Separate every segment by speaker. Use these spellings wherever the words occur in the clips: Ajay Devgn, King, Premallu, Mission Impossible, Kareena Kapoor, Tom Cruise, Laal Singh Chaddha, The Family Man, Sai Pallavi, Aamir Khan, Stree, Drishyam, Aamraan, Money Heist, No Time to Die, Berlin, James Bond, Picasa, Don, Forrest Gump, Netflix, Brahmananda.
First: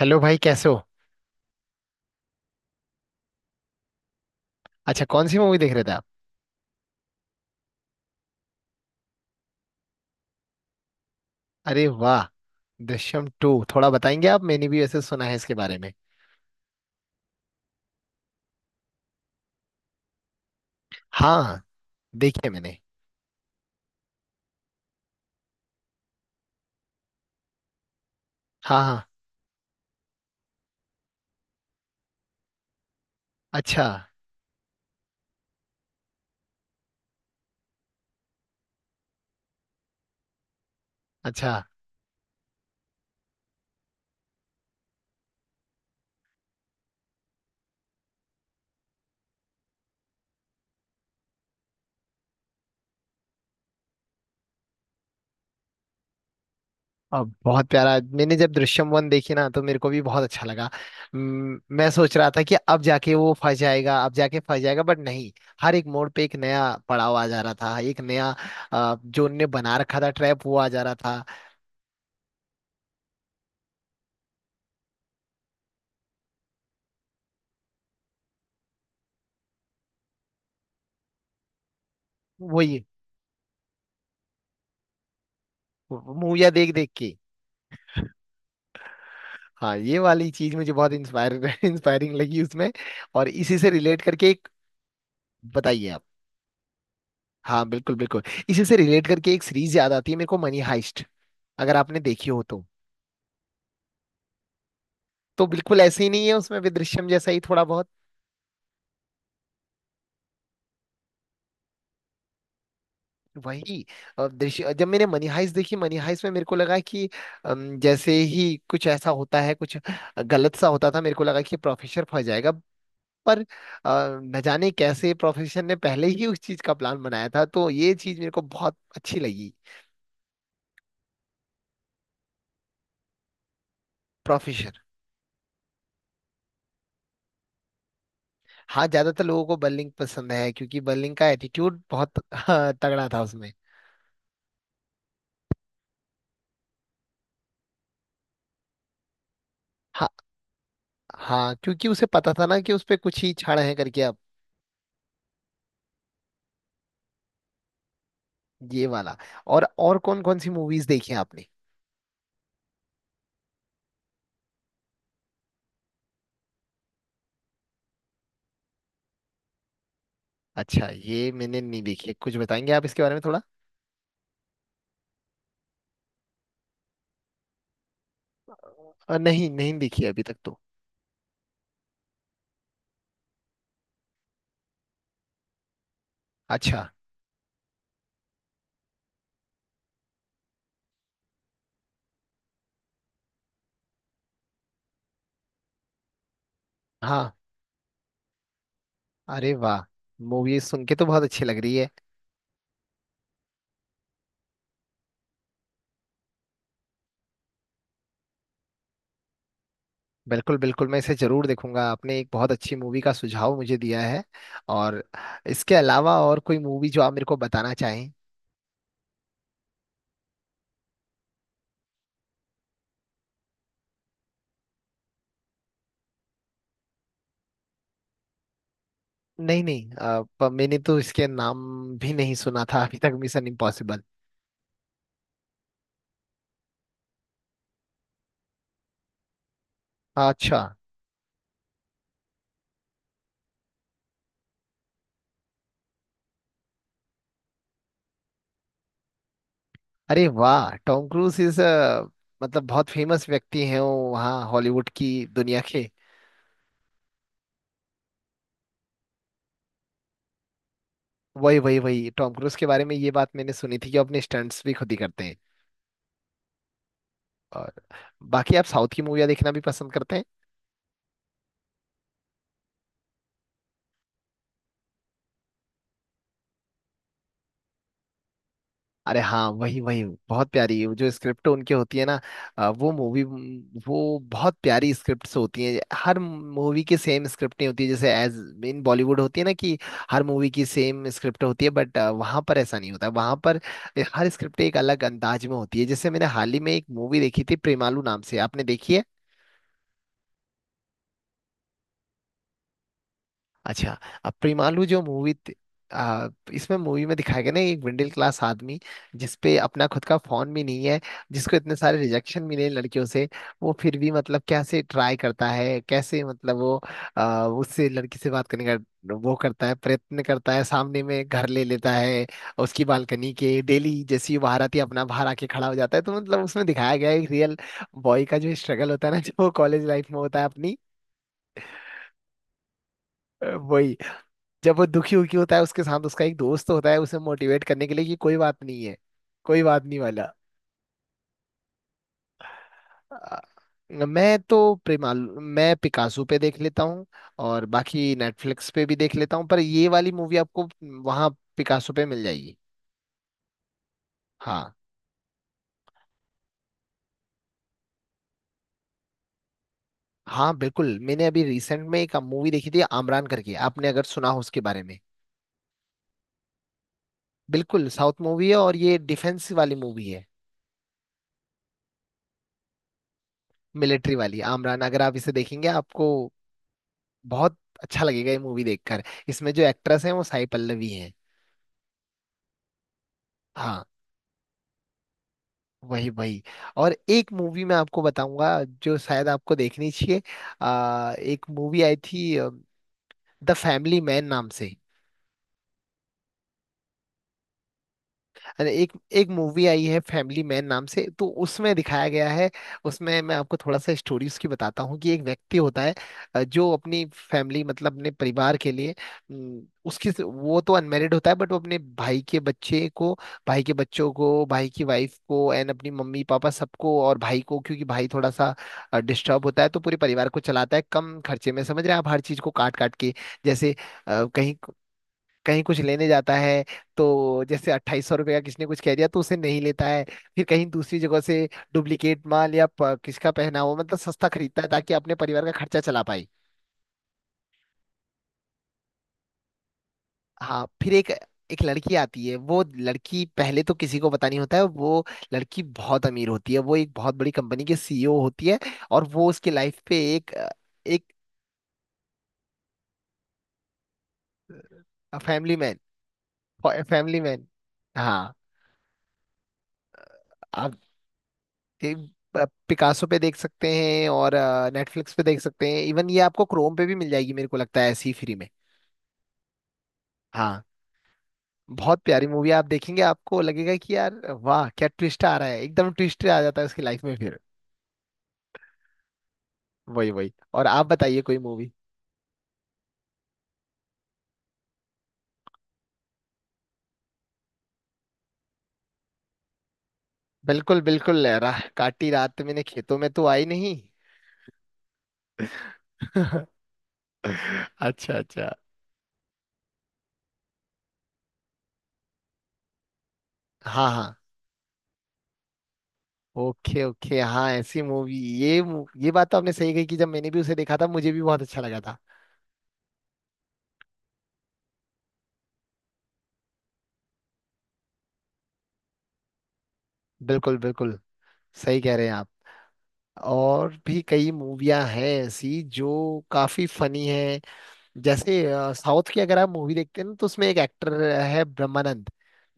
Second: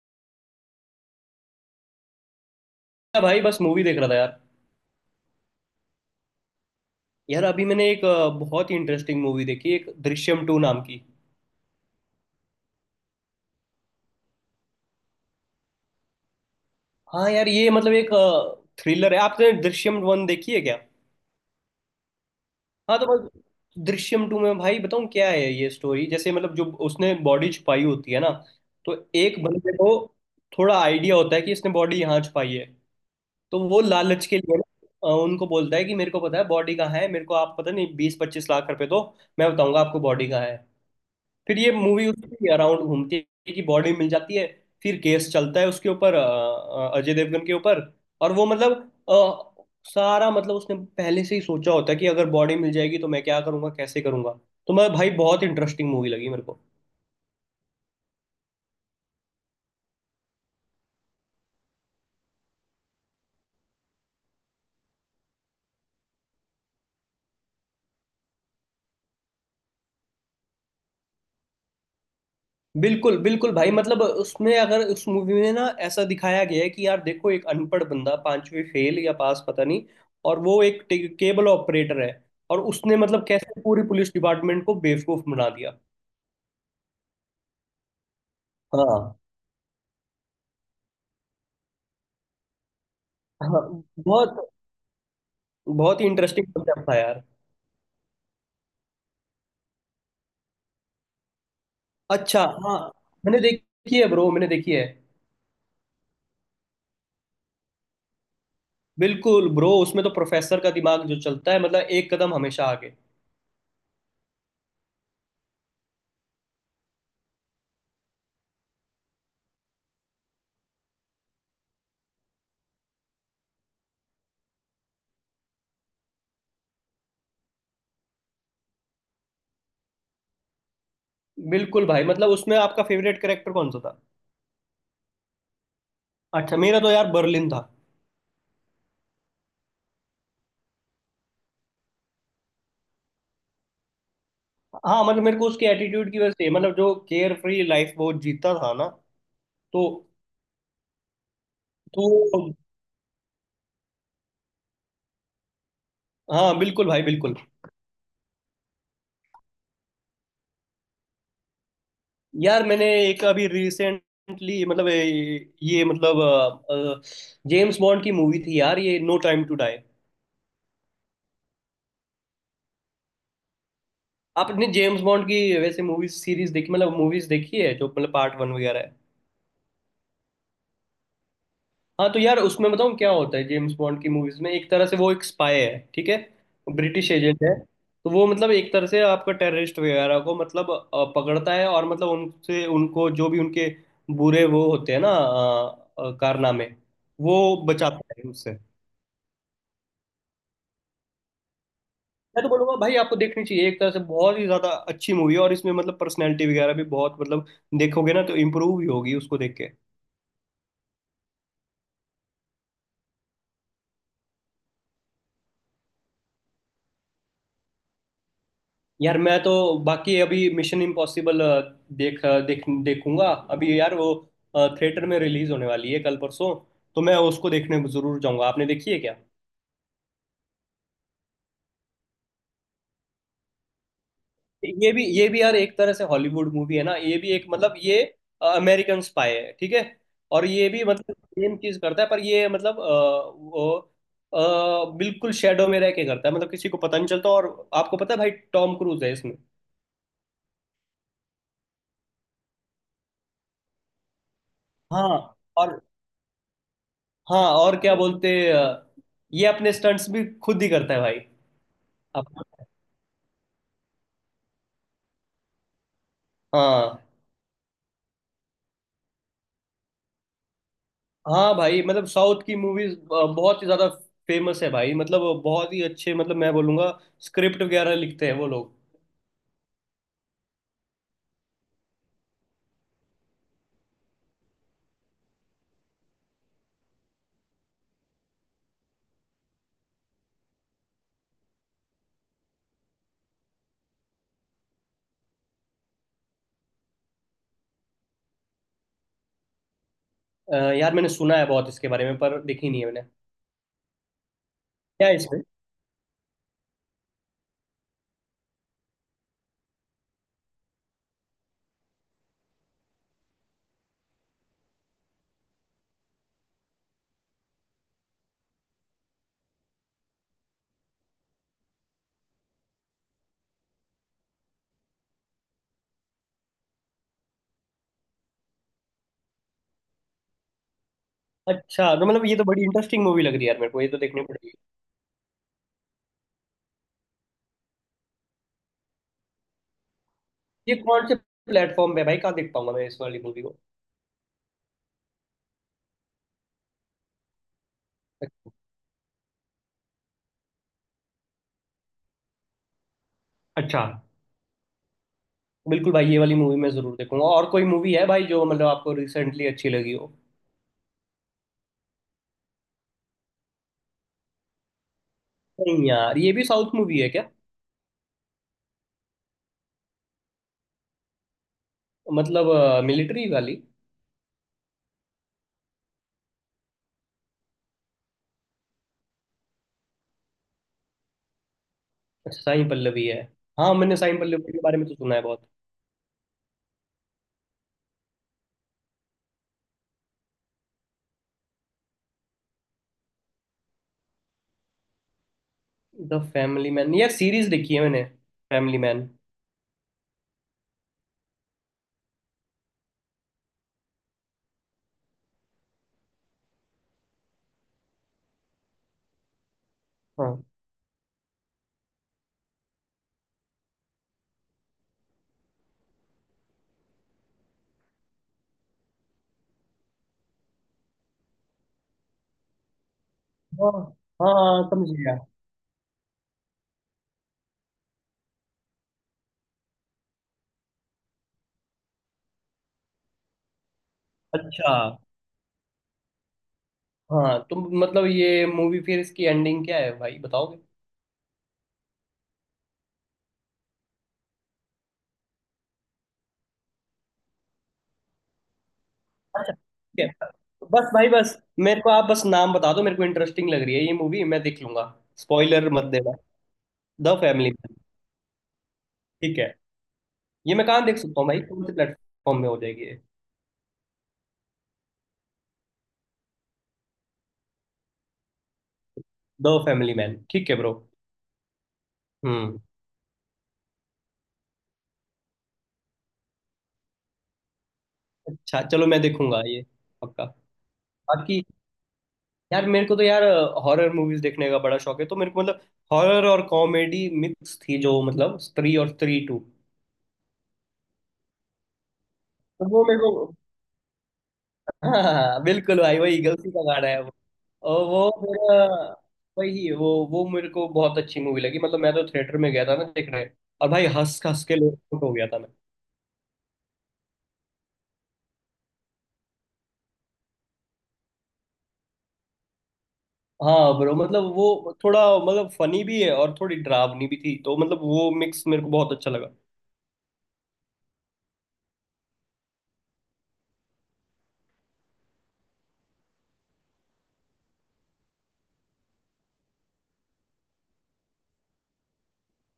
Speaker 1: Hello भाई, कैसे हो।
Speaker 2: हाँ भाई, बस मूवी देख रहा था यार।
Speaker 1: अच्छा, कौन सी मूवी देख रहे थे आप?
Speaker 2: यार, अभी मैंने एक बहुत ही इंटरेस्टिंग मूवी देखी, एक दृश्यम टू नाम की।
Speaker 1: अरे वाह। दृश्यम टू थोड़ा बताएंगे आप, मैंने भी वैसे सुना है इसके बारे में।
Speaker 2: हाँ यार, ये मतलब एक थ्रिलर है। आपने दृश्यम वन देखी है क्या?
Speaker 1: हाँ, देखी है मैंने।
Speaker 2: हाँ तो बस दृश्यम टू में, भाई बताऊँ क्या है ये स्टोरी। जैसे मतलब जो उसने बॉडी छुपाई होती है ना,
Speaker 1: हाँ
Speaker 2: तो
Speaker 1: हाँ।
Speaker 2: एक बंदे को थोड़ा आइडिया होता है कि इसने बॉडी यहाँ छुपाई है। तो वो
Speaker 1: अच्छा।
Speaker 2: लालच के लिए ना, उनको बोलता है कि मेरे को पता है बॉडी कहाँ है, मेरे को आप पता नहीं 20-25 लाख रुपए दो, मैं बताऊंगा आपको बॉडी कहाँ है। फिर
Speaker 1: अच्छा,
Speaker 2: ये मूवी उसके अराउंड घूमती है कि बॉडी मिल जाती है, फिर केस चलता है उसके ऊपर अजय देवगन के ऊपर। और वो मतलब अ, सारा मतलब उसने पहले से ही सोचा होता है कि अगर बॉडी मिल जाएगी तो मैं क्या करूंगा, कैसे करूंगा। तो मैं, भाई बहुत इंटरेस्टिंग मूवी लगी मेरे को।
Speaker 1: अब बहुत प्यारा। मैंने जब दृश्यम वन देखी ना तो मेरे को भी बहुत अच्छा लगा। मैं सोच रहा था कि अब जाके वो फंस जाएगा, अब जाके फंस जाएगा, बट नहीं। हर एक मोड़ पे एक नया पड़ाव आ जा रहा था, एक नया जो उनने बना रखा था ट्रैप वो आ जा रहा था।
Speaker 2: बिल्कुल बिल्कुल भाई, मतलब उसमें अगर उस मूवी में ना ऐसा दिखाया गया है कि यार देखो, एक अनपढ़ बंदा, पांचवी फेल या पास पता नहीं, और वो एक केबल ऑपरेटर है, और
Speaker 1: वही,
Speaker 2: उसने मतलब कैसे पूरी पुलिस डिपार्टमेंट को बेवकूफ बना दिया।
Speaker 1: मूवियाँ देख देख के।
Speaker 2: हाँ
Speaker 1: हाँ, ये वाली चीज मुझे बहुत इंस्पायर इंस्पायरिंग लगी उसमें। और इसी
Speaker 2: हाँ।
Speaker 1: से रिलेट करके
Speaker 2: बहुत,
Speaker 1: एक, बताइए
Speaker 2: बहुत
Speaker 1: आप।
Speaker 2: ही इंटरेस्टिंग कॉन्सेप्ट था यार।
Speaker 1: हाँ बिल्कुल बिल्कुल। इसी से रिलेट करके एक सीरीज याद आती है मेरे को, मनी हाइस्ट, अगर आपने देखी हो
Speaker 2: अच्छा।
Speaker 1: तो।
Speaker 2: हाँ मैंने देखी है ब्रो, मैंने देखी है।
Speaker 1: तो बिल्कुल ऐसे ही नहीं है, उसमें भी दृश्यम जैसा ही थोड़ा बहुत।
Speaker 2: बिल्कुल ब्रो, उसमें तो प्रोफेसर का दिमाग जो चलता है मतलब, एक कदम हमेशा आगे।
Speaker 1: वही। दृश्य, जब मैंने मनी हाइस्ट देखी, मनी हाइस्ट में मेरे को लगा कि जैसे ही कुछ ऐसा होता है, कुछ गलत सा होता था, मेरे को लगा कि प्रोफेसर फंस जाएगा। पर न जाने कैसे प्रोफेसर ने पहले ही उस चीज का प्लान बनाया था, तो ये चीज मेरे को बहुत अच्छी लगी।
Speaker 2: बिल्कुल भाई, मतलब उसमें आपका फेवरेट कैरेक्टर कौन सा था?
Speaker 1: प्रोफेसर।
Speaker 2: अच्छा, मेरा तो यार बर्लिन था।
Speaker 1: हाँ, ज्यादातर लोगों को बर्लिंग पसंद है, क्योंकि बर्लिंग का एटीट्यूड बहुत, हाँ, तगड़ा था उसमें।
Speaker 2: हाँ मतलब मेरे को उसके एटीट्यूड की वजह से, मतलब जो केयर फ्री लाइफ वो जीता था ना, तो
Speaker 1: हाँ। हाँ, क्योंकि
Speaker 2: तो
Speaker 1: उसे पता था ना कि उस पे कुछ ही छाड़ है करके अब।
Speaker 2: हाँ बिल्कुल भाई बिल्कुल।
Speaker 1: ये वाला, और कौन कौन सी मूवीज देखी हैं आपने?
Speaker 2: यार मैंने एक अभी रिसेंटली मतलब ये मतलब जेम्स बॉन्ड की मूवी थी यार, ये नो टाइम टू डाई।
Speaker 1: अच्छा, ये मैंने नहीं देखी है। कुछ बताएंगे आप इसके बारे में थोड़ा?
Speaker 2: आपने जेम्स बॉन्ड की वैसे मूवीज सीरीज देखी, मतलब मूवीज देखी है जो मतलब पार्ट वन वगैरह है?
Speaker 1: नहीं, नहीं देखी है अभी तक तो।
Speaker 2: हाँ तो यार, उसमें बताऊँ क्या होता है। जेम्स बॉन्ड की मूवीज में एक तरह से वो एक स्पाई है, ठीक है।
Speaker 1: अच्छा।
Speaker 2: ब्रिटिश एजेंट है। तो वो मतलब एक तरह से आपका टेररिस्ट वगैरह को मतलब पकड़ता है, और मतलब उनसे उनको जो भी उनके बुरे वो होते हैं ना कारनामे,
Speaker 1: हाँ।
Speaker 2: वो बचाता है उससे।
Speaker 1: अरे वाह, मूवी सुन के तो बहुत अच्छी लग रही है।
Speaker 2: मैं तो बोलूंगा भाई आपको देखनी चाहिए, एक तरह से बहुत ही ज्यादा अच्छी मूवी है, और इसमें मतलब पर्सनैलिटी वगैरह भी बहुत मतलब, देखोगे ना तो इम्प्रूव ही होगी उसको देख के।
Speaker 1: बिल्कुल बिल्कुल, मैं इसे जरूर देखूंगा। आपने एक बहुत अच्छी मूवी का सुझाव मुझे दिया है। और इसके अलावा और कोई मूवी जो आप मेरे को बताना चाहें?
Speaker 2: यार मैं तो बाकी अभी मिशन इम्पॉसिबल देख देख देखूंगा। अभी यार वो थिएटर में रिलीज होने वाली है कल परसों, तो मैं उसको देखने जरूर जाऊंगा। आपने देखी है क्या?
Speaker 1: नहीं नहीं, मैंने तो इसके नाम भी नहीं सुना था अभी तक, मिशन इम्पॉसिबल।
Speaker 2: ये भी यार एक तरह से हॉलीवुड मूवी है ना, ये भी एक मतलब, ये अमेरिकन स्पाई है ठीक है। और
Speaker 1: अच्छा।
Speaker 2: ये भी मतलब सेम चीज करता है, पर ये मतलब वो बिल्कुल शेडो में रह के करता है, मतलब किसी को पता नहीं चलता। और आपको पता है भाई, टॉम क्रूज है इसमें।
Speaker 1: अरे वाह, टॉम क्रूज इज, मतलब बहुत फेमस व्यक्ति हैं वो वहाँ हॉलीवुड की
Speaker 2: हाँ
Speaker 1: दुनिया
Speaker 2: और
Speaker 1: के।
Speaker 2: हाँ और क्या बोलते, ये अपने स्टंट्स भी खुद ही करता है भाई।
Speaker 1: वही वही वही,
Speaker 2: आप
Speaker 1: टॉम क्रूज के बारे में ये बात मैंने सुनी थी कि वो अपने स्टंट्स भी खुद ही करते हैं।
Speaker 2: हाँ।
Speaker 1: और बाकी आप साउथ की मूवियाँ देखना भी पसंद करते हैं?
Speaker 2: हाँ भाई, मतलब साउथ की मूवीज बहुत ही ज्यादा फेमस है भाई, मतलब बहुत ही अच्छे, मतलब मैं बोलूंगा स्क्रिप्ट वगैरह लिखते हैं वो लोग।
Speaker 1: अरे हाँ, वही वही। बहुत प्यारी है। वो जो स्क्रिप्ट उनकी होती है ना, वो मूवी, वो बहुत प्यारी स्क्रिप्ट्स होती हैं। हर मूवी की सेम स्क्रिप्ट नहीं होती है जैसे एज इन बॉलीवुड होती है ना कि हर मूवी की सेम स्क्रिप्ट होती है। बट वहाँ पर ऐसा नहीं होता, वहाँ पर हर स्क्रिप्ट एक अलग अंदाज में होती है। जैसे मैंने हाल ही में एक मूवी देखी थी प्रेमालू नाम से, आपने देखी है?
Speaker 2: यार मैंने सुना है बहुत इसके बारे में, पर देखी नहीं है मैंने।
Speaker 1: अच्छा, अब प्रेमालू जो
Speaker 2: क्या है
Speaker 1: मूवी,
Speaker 2: इसमें?
Speaker 1: आ, इसमें, मूवी में दिखाया गया ना, एक मिडिल क्लास आदमी, जिसपे अपना खुद का फोन भी नहीं है, जिसको इतने सारे रिजेक्शन मिले हैं लड़कियों से, वो फिर भी मतलब कैसे ट्राई करता है, कैसे मतलब वो उससे, लड़की से बात करने का वो करता है, प्रयत्न करता है, सामने में घर ले लेता है उसकी बालकनी के। डेली जैसी वो बाहर आती है अपना, बाहर आके खड़ा हो जाता है। तो मतलब उसमें दिखाया गया है एक रियल बॉय का जो स्ट्रगल होता है ना जो कॉलेज लाइफ में होता है अपनी।
Speaker 2: अच्छा, तो मतलब ये तो बड़ी इंटरेस्टिंग मूवी लग रही है यार मेरे को, ये
Speaker 1: वही,
Speaker 2: तो देखनी पड़ेगी।
Speaker 1: जब वो दुखी उखी होता है, उसके साथ उसका एक दोस्त होता है उसे मोटिवेट करने के लिए कि कोई बात नहीं है, कोई बात नहीं वाला।
Speaker 2: ये कौन से प्लेटफॉर्म पे है भाई, कहाँ देख पाऊंगा मैं इस वाली
Speaker 1: आ,
Speaker 2: मूवी को?
Speaker 1: मैं तो प्रेमाल मैं पिकासो पे देख लेता हूँ, और बाकी नेटफ्लिक्स पे भी देख लेता हूँ। पर ये वाली मूवी आपको वहाँ पिकासो पे मिल जाएगी।
Speaker 2: अच्छा।
Speaker 1: हाँ।
Speaker 2: बिल्कुल भाई, ये वाली मूवी मैं जरूर देखूंगा, और कोई मूवी है भाई जो मतलब आपको रिसेंटली अच्छी लगी हो?
Speaker 1: हाँ बिल्कुल, मैंने अभी रिसेंट में एक मूवी देखी थी, आमरान करके, आपने अगर सुना हो उसके बारे में।
Speaker 2: नहीं यार, ये भी साउथ मूवी है क्या?
Speaker 1: बिल्कुल साउथ मूवी है, और ये डिफेंस वाली मूवी है।
Speaker 2: मतलब मिलिट्री वाली?
Speaker 1: मिलिट्री वाली, आमरान, अगर आप इसे देखेंगे आपको बहुत अच्छा लगेगा ये मूवी देखकर। इसमें जो एक्ट्रेस हैं वो साई पल्लवी हैं।
Speaker 2: अच्छा, साई पल्लवी है। हाँ
Speaker 1: हाँ।
Speaker 2: मैंने साई पल्लवी के बारे में तो सुना है बहुत।
Speaker 1: वही वही, और एक मूवी मैं आपको बताऊंगा जो शायद आपको देखनी चाहिए। एक मूवी आई थी द फैमिली मैन नाम से।
Speaker 2: द फैमिली मैन, यार सीरीज देखी है मैंने
Speaker 1: अरे
Speaker 2: फैमिली
Speaker 1: एक,
Speaker 2: मैन।
Speaker 1: एक मूवी आई है फैमिली मैन नाम से, तो उसमें दिखाया गया है। उसमें मैं आपको थोड़ा सा स्टोरी उसकी बताता हूँ कि एक व्यक्ति होता है, जो अपनी फैमिली मतलब अपने परिवार के लिए, उसकी,
Speaker 2: हाँ
Speaker 1: वो तो अनमेरिड होता है, बट वो अपने भाई के बच्चे को, भाई के बच्चों को, भाई की वाइफ को, एंड अपनी मम्मी पापा सबको, और भाई को, क्योंकि भाई थोड़ा सा डिस्टर्ब होता है, तो पूरे परिवार को चलाता है कम खर्चे में। समझ रहे हैं आप, हर चीज को काट काट के, जैसे
Speaker 2: हाँ।
Speaker 1: कहीं,
Speaker 2: हाँ समझ गया।
Speaker 1: कहीं कुछ लेने जाता है तो जैसे अट्ठाईस सौ रुपये का किसने कुछ कह दिया तो उसे नहीं लेता है, फिर कहीं दूसरी जगह से डुप्लीकेट माल या किसका पहना हो, मतलब सस्ता खरीदता है
Speaker 2: अच्छा।
Speaker 1: ताकि अपने परिवार का खर्चा चला पाए।
Speaker 2: हाँ तो मतलब ये मूवी, फिर इसकी एंडिंग क्या है भाई बताओगे?
Speaker 1: हाँ, फिर एक, एक लड़की आती है। वो लड़की पहले तो किसी को पता नहीं होता है, वो लड़की बहुत अमीर होती है, वो एक बहुत बड़ी कंपनी की सीईओ होती है, और वो उसकी
Speaker 2: अच्छा
Speaker 1: लाइफ पे
Speaker 2: ठीक है,
Speaker 1: एक,
Speaker 2: बस
Speaker 1: एक,
Speaker 2: भाई बस। मेरे को आप बस नाम बता दो, मेरे को इंटरेस्टिंग लग रही है ये मूवी, मैं देख लूंगा।
Speaker 1: फैमिली
Speaker 2: स्पॉइलर
Speaker 1: मैन,
Speaker 2: मत देना। The
Speaker 1: Family Man.
Speaker 2: Family Man.
Speaker 1: हाँ।
Speaker 2: ठीक है। ये मैं
Speaker 1: आप
Speaker 2: कहाँ देख सकता हूँ भाई, कौन से प्लेटफॉर्म
Speaker 1: एक
Speaker 2: में हो जाएगी ये?
Speaker 1: पिकासो पे देख सकते हैं, और नेटफ्लिक्स पे देख सकते हैं, इवन ये आपको क्रोम पे भी मिल जाएगी मेरे को लगता है ऐसी, फ्री में।
Speaker 2: दो फैमिली मैन, ठीक है
Speaker 1: हाँ।
Speaker 2: ब्रो।
Speaker 1: बहुत प्यारी मूवी,
Speaker 2: हम्म।
Speaker 1: आप देखेंगे आपको लगेगा कि यार वाह क्या ट्विस्ट आ रहा है, एकदम ट्विस्ट आ जाता है उसकी लाइफ में फिर।
Speaker 2: अच्छा चलो, मैं देखूंगा ये।
Speaker 1: वही
Speaker 2: पक्का।
Speaker 1: वही, और आप बताइए कोई
Speaker 2: बाकी
Speaker 1: मूवी।
Speaker 2: यार, मेरे को तो यार हॉरर मूवीज देखने का बड़ा शौक है, तो मेरे को मतलब हॉरर और कॉमेडी मिक्स थी जो मतलब, स्त्री और स्त्री टू।
Speaker 1: बिल्कुल बिल्कुल, राह काटी रात मैंने
Speaker 2: तो वो
Speaker 1: खेतों
Speaker 2: मेरे
Speaker 1: में, तो
Speaker 2: को
Speaker 1: आई नहीं
Speaker 2: हाँ हाँ, हाँ, बिल्कुल भाई, वही गलती का गाना है वो। और वो
Speaker 1: अच्छा अच्छा।
Speaker 2: मेरा वही वो मेरे को बहुत अच्छी मूवी लगी, मतलब मैं तो थिएटर में गया था ना देखने, और भाई
Speaker 1: हाँ हाँ,
Speaker 2: हंस हंस के लोट हो गया था मैं।
Speaker 1: ओके ओके, हाँ ऐसी मूवी। ये बात तो आपने सही कही कि जब मैंने भी उसे देखा था, मुझे भी बहुत अच्छा लगा था।
Speaker 2: हाँ ब्रो, मतलब वो थोड़ा मतलब फनी भी है और थोड़ी डरावनी भी थी, तो मतलब वो मिक्स मेरे को बहुत अच्छा लगा।
Speaker 1: बिल्कुल बिल्कुल, सही कह रहे हैं आप। और भी कई मूवियां हैं ऐसी जो काफी फनी हैं, जैसे साउथ की, अगर आप मूवी देखते हैं ना तो उसमें एक एक्टर है ब्रह्मानंद,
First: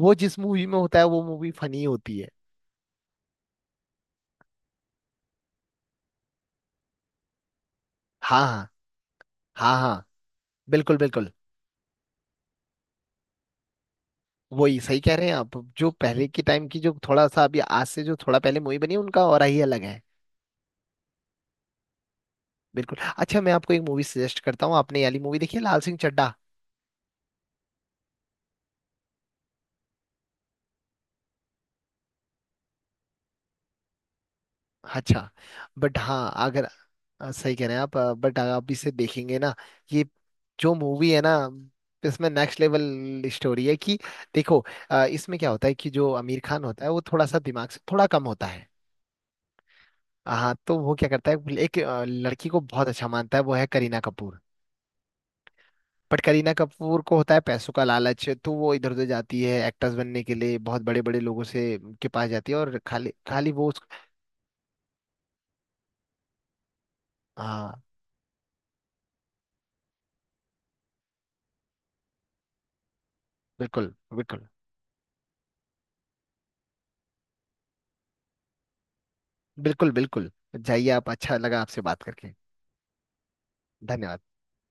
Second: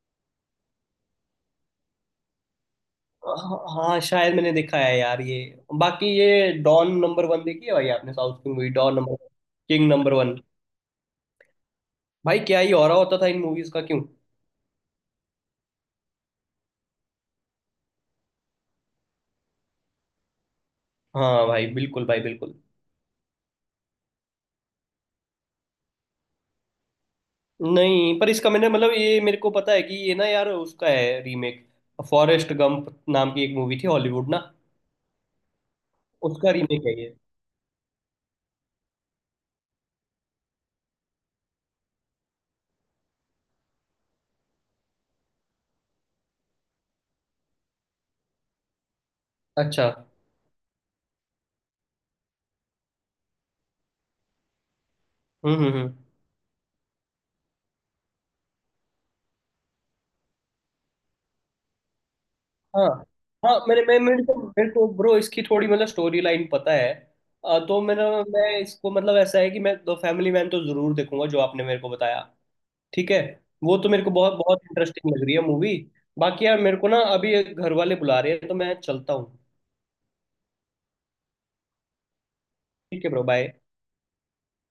Speaker 1: वो जिस मूवी में होता है वो मूवी फनी होती है।
Speaker 2: हाँ शायद मैंने देखा है यार ये। बाकी ये डॉन नंबर वन देखी है भाई आपने? साउथ
Speaker 1: हाँ
Speaker 2: की
Speaker 1: हाँ।
Speaker 2: मूवी डॉन नंबर,
Speaker 1: हाँ
Speaker 2: किंग
Speaker 1: हाँ।
Speaker 2: नंबर वन,
Speaker 1: बिल्कुल बिल्कुल।
Speaker 2: भाई क्या ही हो रहा होता था इन मूवीज का क्यों।
Speaker 1: वही, सही कह रहे हैं आप, जो पहले के टाइम की, जो थोड़ा सा अभी आज से जो थोड़ा पहले मूवी बनी है उनका और ही अलग है।
Speaker 2: हाँ भाई बिल्कुल भाई बिल्कुल।
Speaker 1: बिल्कुल। अच्छा, मैं आपको एक मूवी सजेस्ट करता हूँ, आपने ये वाली मूवी देखी है, लाल सिंह चड्ढा?
Speaker 2: नहीं पर इसका मैंने मतलब, ये मेरे को पता है कि ये ना यार उसका है रीमेक, फॉरेस्ट गंप नाम की एक मूवी थी हॉलीवुड ना,
Speaker 1: अच्छा, बट हाँ
Speaker 2: उसका
Speaker 1: अगर,
Speaker 2: रीमेक है ये।
Speaker 1: सही कह रहे हैं आप, बट आप इसे देखेंगे ना, ये जो मूवी है ना, इसमें नेक्स्ट लेवल स्टोरी है कि, देखो, इसमें क्या होता है कि जो आमिर खान होता है वो थोड़ा सा दिमाग से थोड़ा कम होता है।
Speaker 2: अच्छा।
Speaker 1: हाँ तो वो क्या करता है, एक लड़की को बहुत अच्छा मानता है, वो है करीना कपूर।
Speaker 2: हम्म।
Speaker 1: बट करीना कपूर को होता है पैसों का लालच, तो वो इधर उधर जाती है एक्टर्स बनने के लिए, बहुत बड़े बड़े लोगों से, के पास जाती है और
Speaker 2: हाँ
Speaker 1: खाली खाली
Speaker 2: हाँ
Speaker 1: वो उस,
Speaker 2: मैंने मैं मेरे को ब्रो इसकी थोड़ी मतलब स्टोरी लाइन पता है। तो
Speaker 1: हाँ
Speaker 2: मेरा, मैं इसको मतलब ऐसा है कि मैं द फैमिली मैन तो जरूर देखूंगा जो आपने मेरे को बताया। ठीक है। वो तो
Speaker 1: बिल्कुल
Speaker 2: मेरे को बहुत
Speaker 1: बिल्कुल।
Speaker 2: बहुत इंटरेस्टिंग लग रही है मूवी। बाकी यार मेरे को ना, अभी घर वाले बुला रहे हैं तो मैं चलता हूँ।
Speaker 1: बिल्कुल बिल्कुल, जाइए आप, अच्छा लगा आपसे बात करके।
Speaker 2: ठीक है ब्रो, बाय।
Speaker 1: धन्यवाद।